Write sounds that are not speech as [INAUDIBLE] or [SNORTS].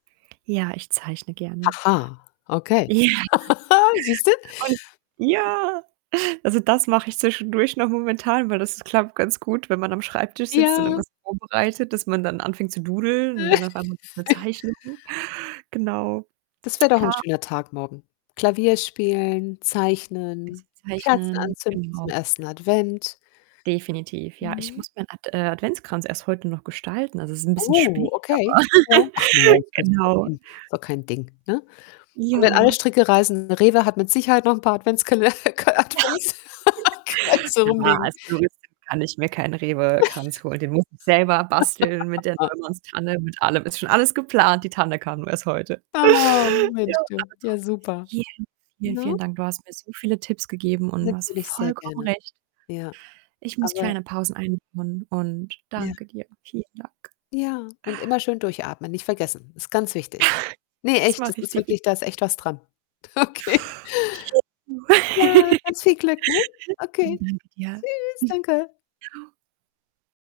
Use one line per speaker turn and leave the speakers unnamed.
Ja, ich zeichne gerne.
Aha, okay.
Ja.
[GIGGLES] Siehst du?
Und ja, also, das mache ich zwischendurch noch momentan, weil das klappt ganz gut, wenn man am Schreibtisch sitzt und
Ja.
irgendwas vorbereitet, dass man dann anfängt zu doodeln und dann auf einmal [UNINTELLIGIBLE] 'ne
[CHUCKLES]
Zeichnung. Genau.
Das wäre doch 'n
Ha
schöner Tag morgen. Klavier spielen,
Bisschen
zeichnen, Kerzen
Zeichnen,
anzünden zum
genau.
1. Advent.
Definitiv, ja. Ich
Mhm.
muss meinen Ad äh, Adventskranz erst heute noch gestalten. Also, es ist 'n bisschen
Oh,
spät, aber
okay, ja. Ach
[GIGGLES]
morgens, kriegst du doch
genau.
hin. Ist doch kein Ding, ne, und wenn alle
Ja.
Stricke reißen, Rewe hat mit Sicherheit noch 'n paar Adventskale k
[GIGGLES]
Adventskränze
Ja,
rumliegen.
als Floristin kann ich mir keinen
[CHUCKLES]
Rewe-Kranz holen. Den muss ich selber basteln mit der
[LAUGHS]
Neumanns-Tanne, mit allem. Ist schon alles geplant. Die Tanne kam nur erst heute.
Oh, wünsche
Ja,
ich dir
aber
ja,
trotzdem
super,
vielen, vielen,
ne?
vielen Dank. Du hast mir so viele Tipps gegeben und du hast
Natürlich sehr
vollkommen
gerne.
recht.
Ja,
Ich muss
aber
kleine Pausen einbauen und
Ja.
danke dir. Vielen Dank.
Ja, und immer schön durchatmen, nicht vergessen. Ist ganz wichtig.
[SNORTS]
Ne,
Das
echt, das
mache ich
ist wirklich
definitiv.
da ist echt was dran. Okay.
[UNINTELLIGIBLE]
Ja,
[GIGGLES]
ganz viel Glück, ne? Okay.
Danke, dir,
Tschüss,
[SNORTS]
danke.
ciao.